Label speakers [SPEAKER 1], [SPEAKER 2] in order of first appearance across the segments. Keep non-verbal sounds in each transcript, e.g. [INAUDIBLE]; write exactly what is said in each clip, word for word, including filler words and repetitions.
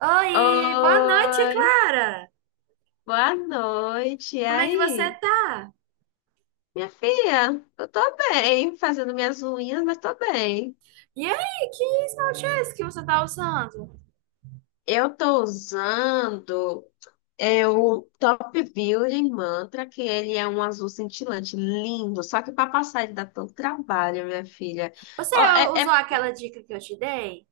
[SPEAKER 1] Oi, boa noite,
[SPEAKER 2] Oi,
[SPEAKER 1] Clara.
[SPEAKER 2] boa noite. E
[SPEAKER 1] Como é que você
[SPEAKER 2] aí?
[SPEAKER 1] tá?
[SPEAKER 2] Minha filha, eu tô bem, fazendo minhas unhas, mas tô bem.
[SPEAKER 1] E aí, que esmalte é esse que você tá usando?
[SPEAKER 2] Eu tô usando é, o Top Building Mantra, que ele é um azul cintilante, lindo. Só que para passar ele dá tanto trabalho, minha filha.
[SPEAKER 1] Você
[SPEAKER 2] Ó, é,
[SPEAKER 1] usou
[SPEAKER 2] é
[SPEAKER 1] aquela dica que eu te dei?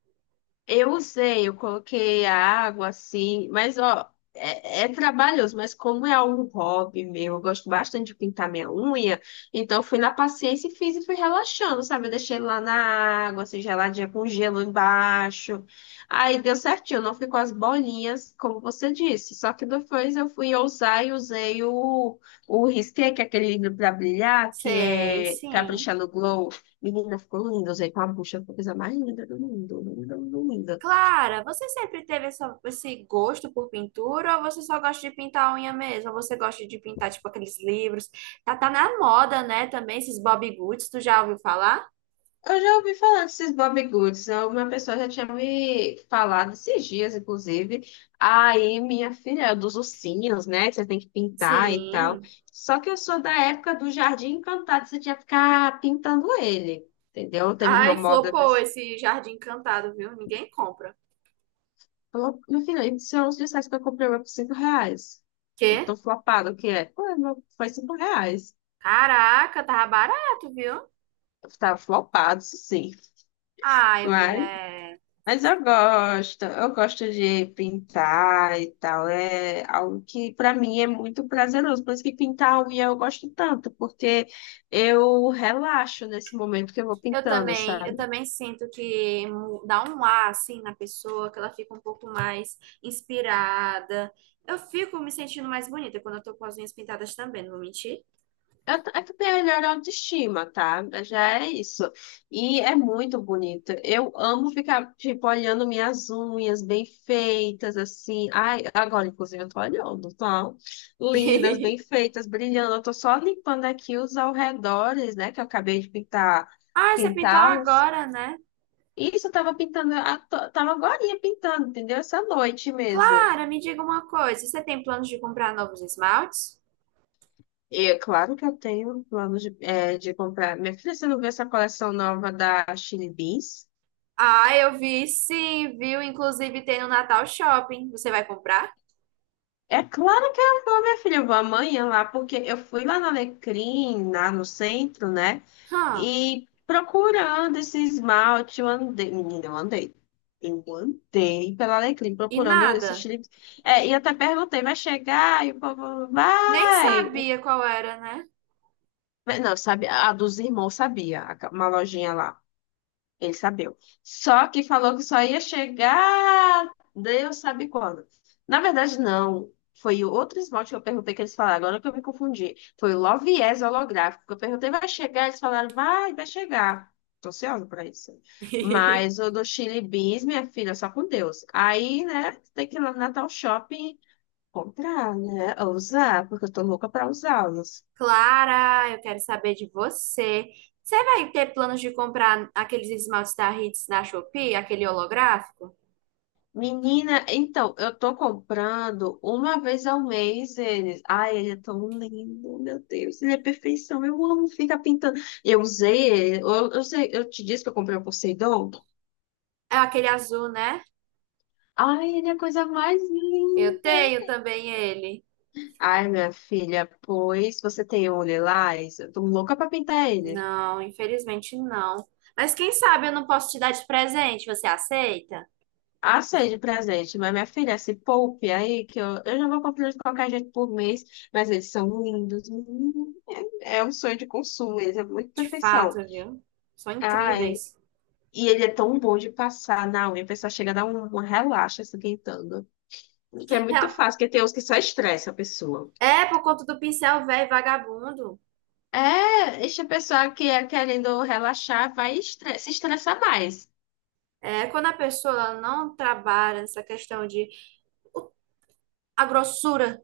[SPEAKER 2] Eu usei, eu coloquei a água assim, mas ó, é, é trabalhoso, mas como é um hobby meu, eu gosto bastante de pintar minha unha, então eu fui na paciência e fiz e fui relaxando, sabe? Eu deixei lá na água, assim, geladinha com gelo embaixo. Aí deu certinho, não ficou as bolinhas, como você disse. Só que depois eu fui ousar e usei o, o risqué, que é aquele livro para brilhar, que
[SPEAKER 1] Sei,
[SPEAKER 2] é
[SPEAKER 1] sim.
[SPEAKER 2] Capricha no Glow. Menina, ficou lindo. Usei com a bucha, foi a coisa mais linda do mundo. Linda, linda, linda.
[SPEAKER 1] Clara, você sempre teve essa- esse gosto por pintura ou você só gosta de pintar a unha mesmo? Ou você gosta de pintar, tipo, aqueles livros? Tá, tá na moda, né, também, esses Bobbie Goods, tu já ouviu falar?
[SPEAKER 2] Eu já ouvi falar desses Bobbie Goods. Uma pessoa já tinha me falado esses dias, inclusive. Aí, minha filha, é dos ursinhos, né? que Você tem que pintar e tal.
[SPEAKER 1] Sim.
[SPEAKER 2] Só que eu sou da época do Jardim Encantado, você tinha que ficar pintando ele, entendeu? Teve uma
[SPEAKER 1] Ai,
[SPEAKER 2] moda
[SPEAKER 1] flopou
[SPEAKER 2] desse.
[SPEAKER 1] esse jardim encantado, viu? Ninguém compra.
[SPEAKER 2] Falou, meu filho, isso são uns disfarces que eu comprei mas por cinco reais. Eu
[SPEAKER 1] Quê?
[SPEAKER 2] tô flopado, o que é? Pô, meu, foi cinco reais.
[SPEAKER 1] Caraca, tava barato, viu?
[SPEAKER 2] Eu tava flopado, isso sim.
[SPEAKER 1] Ai,
[SPEAKER 2] Mas
[SPEAKER 1] mulher,
[SPEAKER 2] Mas eu gosto, eu gosto de pintar e tal. É algo que para mim é muito prazeroso. Por isso que pintar a unha eu gosto tanto, porque eu relaxo nesse momento que eu vou
[SPEAKER 1] eu
[SPEAKER 2] pintando,
[SPEAKER 1] também, eu
[SPEAKER 2] sabe?
[SPEAKER 1] também sinto que mu- dá um ar assim na pessoa, que ela fica um pouco mais inspirada. Eu fico me sentindo mais bonita quando eu tô com as unhas pintadas também, não vou mentir.
[SPEAKER 2] É Eu, t- eu tenho a melhor autoestima, tá? Já é isso. E é muito bonito. Eu amo ficar, tipo, olhando minhas unhas bem feitas, assim. Ai, agora, inclusive, eu tô olhando, tá? Lindas, bem
[SPEAKER 1] [LAUGHS]
[SPEAKER 2] feitas, brilhando. Eu tô só limpando aqui os alredores, né? Que eu acabei de pintar,
[SPEAKER 1] Ai, você pintou
[SPEAKER 2] pintá-los.
[SPEAKER 1] agora, né?
[SPEAKER 2] Isso, eu tava pintando, a to- tava agorinha pintando, entendeu? Essa noite mesmo.
[SPEAKER 1] Clara, me diga uma coisa, você tem planos de comprar novos esmaltes?
[SPEAKER 2] E é claro que eu tenho plano de, eh, de comprar. Minha filha, você não viu essa coleção nova da Chili Beans?
[SPEAKER 1] Ah, eu vi sim, viu? Inclusive tem no Natal Shopping. Você vai comprar?
[SPEAKER 2] É claro que eu vou, minha filha, eu vou amanhã lá, porque eu fui lá na Alecrim, lá no centro, né?
[SPEAKER 1] Hã,
[SPEAKER 2] E procurando esse esmalte, eu andei, menina, eu andei. Eu andei pela Alecrim
[SPEAKER 1] e
[SPEAKER 2] procurando esses
[SPEAKER 1] nada.
[SPEAKER 2] chips. É, e até perguntei, vai chegar? E o povo,
[SPEAKER 1] Nem
[SPEAKER 2] vai!
[SPEAKER 1] sabia qual era, né?
[SPEAKER 2] Mas Não, sabe, a dos irmãos sabia, a- uma lojinha lá. Ele sabeu. Só que falou que só ia chegar Deus sabe quando. Na verdade, não. Foi o outro esmalte que eu perguntei que eles falaram. Agora que eu me confundi. Foi o Loviés holográfico. Que Eu perguntei, vai chegar? Eles falaram, vai vai chegar. Tô ansiosa pra isso. Mas
[SPEAKER 1] [LAUGHS]
[SPEAKER 2] o do Chili Beans, minha filha, só com Deus. Aí, né, tem que ir lá no Natal Shopping comprar, né? Ou usar, porque eu tô louca pra usá-los.
[SPEAKER 1] Clara, eu quero saber de você. Você vai ter planos de comprar aqueles esmaltes da Hits na Shopee, aquele holográfico?
[SPEAKER 2] Menina, então, eu tô comprando uma vez ao mês eles. Ai, ele é tão lindo, meu Deus, ele é perfeição. Eu amo ficar pintando. Eu usei ele, eu, eu sei, eu te disse que eu comprei o Poseidon.
[SPEAKER 1] É aquele azul, né?
[SPEAKER 2] Ai, ele é a coisa mais
[SPEAKER 1] Eu
[SPEAKER 2] linda.
[SPEAKER 1] tenho também ele.
[SPEAKER 2] Ai, minha filha, pois você tem um lilás? Eu tô louca pra pintar ele.
[SPEAKER 1] Não, infelizmente não. Mas quem sabe eu não posso te dar de presente, você aceita?
[SPEAKER 2] Aceite de presente, mas minha filha, se poupe aí, que eu, eu já vou comprando de qualquer jeito por mês, mas eles são lindos. Hum, É um sonho de consumo, eles é muito
[SPEAKER 1] De
[SPEAKER 2] perfeição.
[SPEAKER 1] fato, viu? São
[SPEAKER 2] Ai,
[SPEAKER 1] incríveis.
[SPEAKER 2] e ele é tão bom de passar na unha, a pessoa chega a dar um, um relaxa se esquentando. Que é muito fácil, porque tem uns que só estressa a pessoa.
[SPEAKER 1] É, é por conta do pincel velho vagabundo.
[SPEAKER 2] É, esse a pessoa que é querendo relaxar, vai estre- se estressar mais.
[SPEAKER 1] É, quando a pessoa não trabalha nessa questão de o a grossura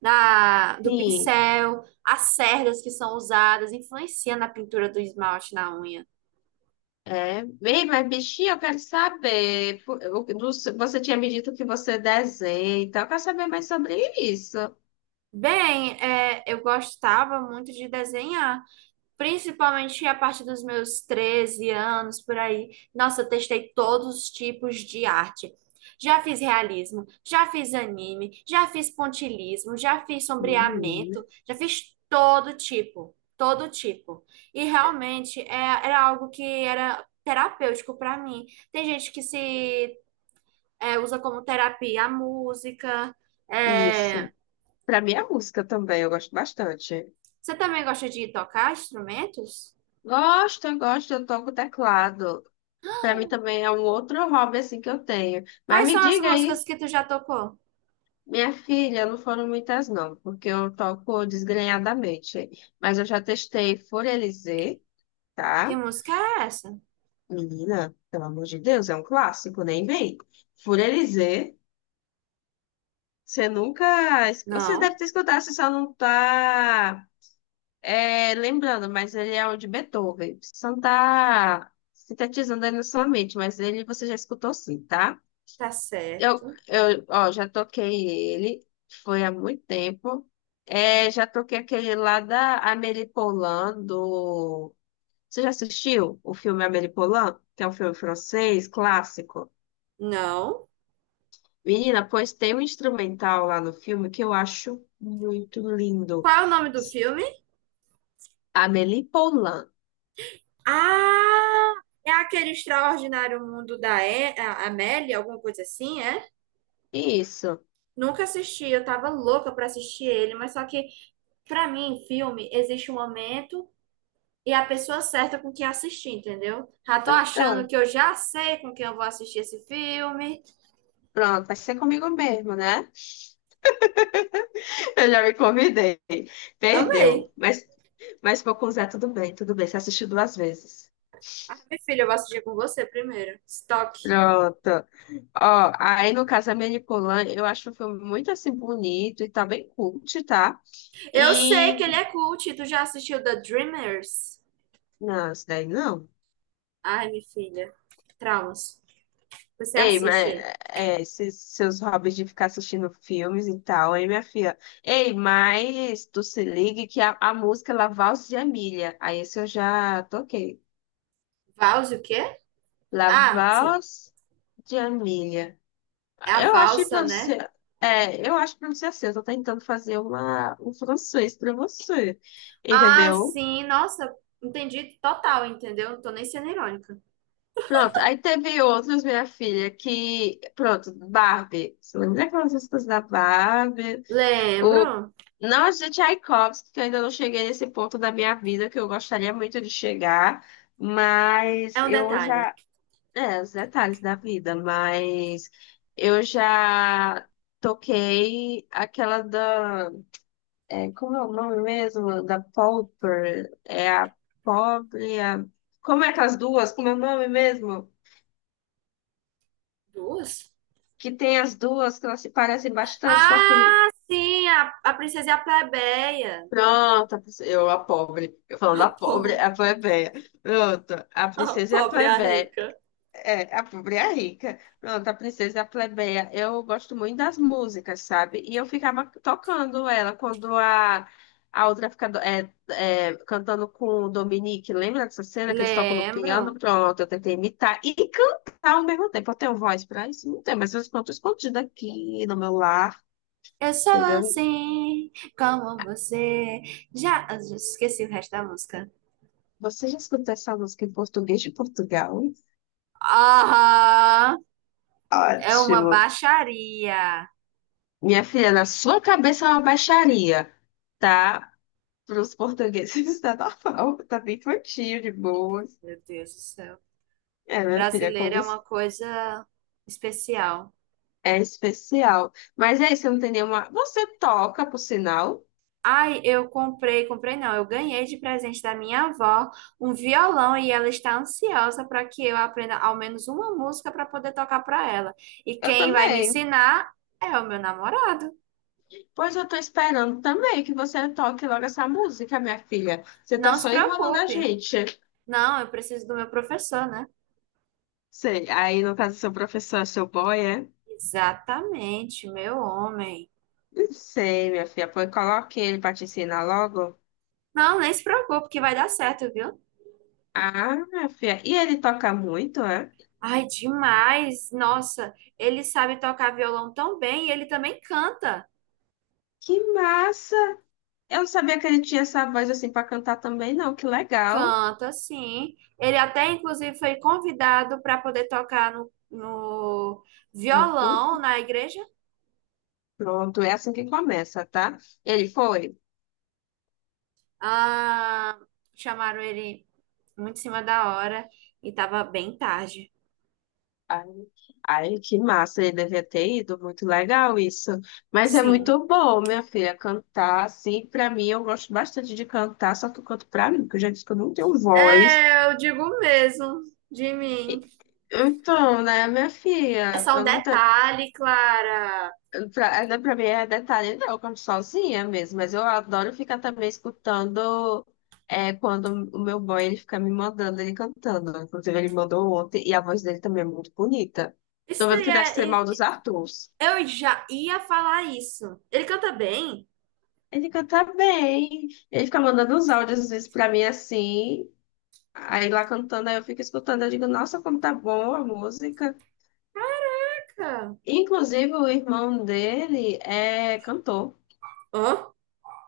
[SPEAKER 1] da, do
[SPEAKER 2] Sim,
[SPEAKER 1] pincel, as cerdas que são usadas, influencia na pintura do esmalte na unha.
[SPEAKER 2] é. Bem, mas bichinho, eu quero saber. por- o- do- Você tinha me dito que você desenha, então eu quero saber mais sobre isso.
[SPEAKER 1] Bem, é, eu gostava muito de desenhar. Principalmente a partir dos meus treze anos, por aí. Nossa, eu testei todos os tipos de arte. Já fiz realismo, já fiz anime, já fiz pontilhismo, já fiz
[SPEAKER 2] Menina,
[SPEAKER 1] sombreamento, já fiz todo tipo, todo tipo. E realmente é, era algo que era terapêutico para mim. Tem gente que se é, usa como terapia a música. É.
[SPEAKER 2] isso. Pra mim é música também, eu gosto bastante.
[SPEAKER 1] Você também gosta de tocar instrumentos?
[SPEAKER 2] Gosto, eu gosto, eu toco teclado. Para mim também é um outro hobby assim que eu tenho. Mas
[SPEAKER 1] Quais
[SPEAKER 2] me
[SPEAKER 1] são as
[SPEAKER 2] diga aí,
[SPEAKER 1] músicas que tu já tocou?
[SPEAKER 2] minha filha, não foram muitas não, porque eu toco desgrenhadamente. Mas eu já testei Furelizé,
[SPEAKER 1] Que
[SPEAKER 2] tá?
[SPEAKER 1] música é essa?
[SPEAKER 2] Menina, pelo amor de Deus, é um clássico, nem vem. Furelizé, você nunca... es- Você deve
[SPEAKER 1] Não.
[SPEAKER 2] ter escutado, você só não tá é, lembrando, mas ele é o de Beethoven. Você só não tá sintetizando aí na sua mente, mas ele você já escutou sim, tá?
[SPEAKER 1] Tá
[SPEAKER 2] Eu,
[SPEAKER 1] certo.
[SPEAKER 2] eu, ó, já toquei ele, foi há muito tempo. É, já toquei aquele lá da Amélie Poulain, do... Você já assistiu o filme Amélie Poulain? Que é um filme francês, clássico.
[SPEAKER 1] Não.
[SPEAKER 2] Menina, pois tem um instrumental lá no filme que eu acho muito lindo.
[SPEAKER 1] Qual é o nome do filme?
[SPEAKER 2] Amélie Poulain.
[SPEAKER 1] Ah, é aquele Extraordinário Mundo da e a- Amélie, alguma coisa assim, é?
[SPEAKER 2] Isso.
[SPEAKER 1] Nunca assisti, eu tava louca pra assistir ele, mas só que pra mim, filme, existe um momento e a pessoa certa com quem assistir, entendeu? Já tô achando
[SPEAKER 2] Então,
[SPEAKER 1] que eu já sei com quem eu vou assistir esse filme.
[SPEAKER 2] pronto, vai ser comigo mesmo, né? [LAUGHS] Eu já me convidei.
[SPEAKER 1] Amei.
[SPEAKER 2] Perdeu. Mas, mas vou com o Zé, tudo bem, tudo bem. Você assistiu duas vezes.
[SPEAKER 1] Ah, minha filha, eu vou assistir com você primeiro. Stock.
[SPEAKER 2] Pronto. Ó, aí no caso a Manipulan, eu acho o filme muito assim bonito e tá bem cult, tá?
[SPEAKER 1] Eu sei
[SPEAKER 2] E.
[SPEAKER 1] que ele é cult. Tu já assistiu The Dreamers?
[SPEAKER 2] Não, isso daí não.
[SPEAKER 1] Ai, minha filha. Traumas. Você
[SPEAKER 2] Ei,
[SPEAKER 1] assiste
[SPEAKER 2] mas
[SPEAKER 1] aí.
[SPEAKER 2] é, esses seus hobbies de ficar assistindo filmes e tal, aí minha filha. Ei, mas tu se ligue que a, a música La Valse de Amélie. Aí esse eu já toquei.
[SPEAKER 1] Vals o quê?
[SPEAKER 2] La
[SPEAKER 1] Ah, sim.
[SPEAKER 2] Valse de Amélie.
[SPEAKER 1] É a
[SPEAKER 2] Eu acho que
[SPEAKER 1] valsa,
[SPEAKER 2] pra
[SPEAKER 1] né?
[SPEAKER 2] você. É, eu acho que pra você assim, eu tô tentando fazer uma, um francês pra você.
[SPEAKER 1] Ah,
[SPEAKER 2] Entendeu?
[SPEAKER 1] sim. Nossa, entendi total, entendeu? Não tô nem sendo irônica.
[SPEAKER 2] Pronto, aí teve outros, minha filha, que. Pronto, Barbie. Você lembra aquelas músicas da Barbie? O...
[SPEAKER 1] Lembro.
[SPEAKER 2] Nós de Tchaikovsky, que eu ainda não cheguei nesse ponto da minha vida, que eu gostaria muito de chegar, mas
[SPEAKER 1] É um
[SPEAKER 2] eu
[SPEAKER 1] detalhe.
[SPEAKER 2] já. É, os detalhes da vida, mas eu já toquei aquela da. É, como é o nome mesmo? Da Pauper. É a pobre. A... Como é aquelas duas? Como é o nome mesmo?
[SPEAKER 1] Duas?
[SPEAKER 2] Que tem as duas, que elas se parecem bastante com a filme.
[SPEAKER 1] Ah, sim. A, a princesa e a plebeia. [LAUGHS]
[SPEAKER 2] Pronto, a princesa- eu, a pobre. Eu
[SPEAKER 1] A
[SPEAKER 2] falando a pobre,
[SPEAKER 1] po-
[SPEAKER 2] é a plebeia. Pronto, a
[SPEAKER 1] a
[SPEAKER 2] princesa e a
[SPEAKER 1] pobre e a
[SPEAKER 2] plebeia.
[SPEAKER 1] rica.
[SPEAKER 2] É, a pobre e a rica. Pronto, a princesa e a plebeia. Eu gosto muito das músicas, sabe? E eu ficava tocando ela quando a, a outra fica do- é, é, cantando com o Dominique. Lembra dessa cena que eles tocam no piano?
[SPEAKER 1] Lembro.
[SPEAKER 2] Pronto, eu tentei imitar e cantar ao mesmo tempo. Eu tenho voz pra isso? Não tenho, mas eu canto escondido aqui no meu lar,
[SPEAKER 1] Eu sou
[SPEAKER 2] entendeu?
[SPEAKER 1] assim, como você. Já, ah, já esqueci o resto da música.
[SPEAKER 2] Você já escutou essa música em português de Portugal?
[SPEAKER 1] Ah, é uma
[SPEAKER 2] Ótimo.
[SPEAKER 1] baixaria.
[SPEAKER 2] Minha filha, na sua cabeça é uma baixaria, tá? Para os portugueses [LAUGHS] está normal, tá bem curtinho, de boas.
[SPEAKER 1] Meu Deus do céu.
[SPEAKER 2] É, minha filha, como
[SPEAKER 1] Brasileiro é
[SPEAKER 2] disse,
[SPEAKER 1] uma coisa especial.
[SPEAKER 2] é especial. Mas aí, você não tem nenhuma... Você toca, por sinal?
[SPEAKER 1] Ai, eu comprei, comprei não, eu ganhei de presente da minha avó um violão e ela está ansiosa para que eu aprenda ao menos uma música para poder tocar para ela. E
[SPEAKER 2] Eu
[SPEAKER 1] quem vai me
[SPEAKER 2] também.
[SPEAKER 1] ensinar é o meu namorado.
[SPEAKER 2] Pois eu tô esperando também que você toque logo essa música, minha filha. Você tá
[SPEAKER 1] Não se
[SPEAKER 2] só enrolando a
[SPEAKER 1] preocupe.
[SPEAKER 2] gente.
[SPEAKER 1] Não, eu preciso do meu professor, né?
[SPEAKER 2] Sei, aí no caso, seu professor, é seu boy, é?
[SPEAKER 1] Exatamente, meu homem.
[SPEAKER 2] Não sei, minha filha. Pois coloque ele pra te ensinar logo.
[SPEAKER 1] Não, nem se preocupe que vai dar certo, viu?
[SPEAKER 2] Ah, minha filha. E ele toca muito, é?
[SPEAKER 1] Ai, demais! Nossa, ele sabe tocar violão tão bem e ele também canta.
[SPEAKER 2] Que massa! Eu não sabia que ele tinha essa voz assim pra cantar também, não. Que legal.
[SPEAKER 1] Canta, sim. Ele até, inclusive, foi convidado para poder tocar no, no
[SPEAKER 2] No cu.
[SPEAKER 1] violão na igreja.
[SPEAKER 2] Pronto, é assim que começa, tá? Ele foi.
[SPEAKER 1] Ah, chamaram ele muito em cima da hora e tava bem tarde.
[SPEAKER 2] Ai, ai, que massa, ele devia ter ido, muito legal isso. Mas é
[SPEAKER 1] Sim.
[SPEAKER 2] muito bom, minha filha, cantar assim, pra mim, eu gosto bastante de cantar, só que eu canto pra mim, porque eu já disse que eu não tenho voz.
[SPEAKER 1] É, eu digo mesmo de mim.
[SPEAKER 2] E- Então, né, minha
[SPEAKER 1] É
[SPEAKER 2] filha,
[SPEAKER 1] só um
[SPEAKER 2] eu não, te-
[SPEAKER 1] detalhe, Clara.
[SPEAKER 2] pra, né, pra mim é detalhe, não, eu canto sozinha mesmo, mas eu adoro ficar também escutando é, quando o meu boy ele fica me mandando ele cantando. Inclusive, ele mandou ontem e a voz dele também é muito bonita.
[SPEAKER 1] Isso
[SPEAKER 2] Tô vendo que deve ser mal
[SPEAKER 1] daí
[SPEAKER 2] dos
[SPEAKER 1] é.
[SPEAKER 2] Arthurs.
[SPEAKER 1] Eu já ia falar isso. Ele canta bem?
[SPEAKER 2] Ele canta bem, ele fica mandando uns áudios às vezes pra mim assim, aí lá cantando, aí eu fico escutando, eu digo, nossa, como tá bom a música.
[SPEAKER 1] Caraca.
[SPEAKER 2] Inclusive, o irmão dele é cantor,
[SPEAKER 1] Hã?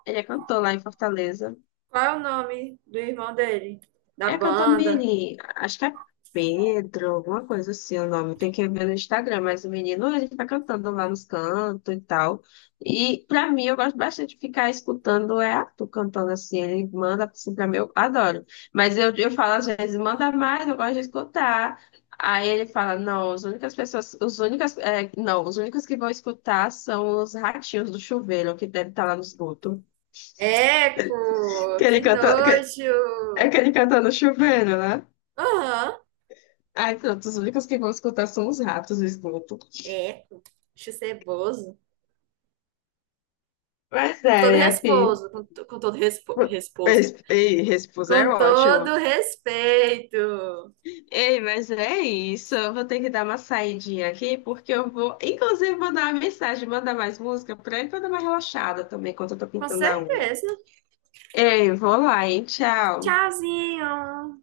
[SPEAKER 2] ele é cantor lá em Fortaleza.
[SPEAKER 1] Qual é o nome do irmão dele? Da
[SPEAKER 2] É
[SPEAKER 1] banda?
[SPEAKER 2] Campamiri, acho que é Pedro, alguma coisa assim o nome. Tem que ver no Instagram, mas o menino ele fica cantando lá nos cantos e tal. E pra mim, eu gosto bastante de ficar escutando é Arthur cantando assim. Ele manda assim pra mim, eu adoro. Mas eu, eu falo às vezes, manda mais, eu gosto de escutar. Aí ele fala, não, as únicas pessoas, os únicas, é, não, os únicos que vão escutar são os ratinhos do chuveiro, que deve estar lá no esgoto. Que
[SPEAKER 1] Eco! Que
[SPEAKER 2] ele canta, que,
[SPEAKER 1] nojo!
[SPEAKER 2] é que ele canta no chuveiro, né?
[SPEAKER 1] Aham.
[SPEAKER 2] Ai, pronto, os únicos que vão escutar são os ratos do esgoto.
[SPEAKER 1] Eco. Acho ceboso.
[SPEAKER 2] Mas
[SPEAKER 1] Com
[SPEAKER 2] é,
[SPEAKER 1] todo
[SPEAKER 2] minha filha.
[SPEAKER 1] resposo. Com, to- com todo respo, resposo.
[SPEAKER 2] Res- Ei, Respus é
[SPEAKER 1] Com
[SPEAKER 2] ótimo.
[SPEAKER 1] todo respeito.
[SPEAKER 2] Ei, mas é isso. Eu vou ter que dar uma saidinha aqui, porque eu vou, inclusive, mandar uma mensagem, mandar mais música pra ele, pra eu dar uma relaxada também, enquanto eu tô
[SPEAKER 1] Com
[SPEAKER 2] pintando a unha.
[SPEAKER 1] certeza.
[SPEAKER 2] Ei, vou lá, hein? Tchau.
[SPEAKER 1] Tchauzinho.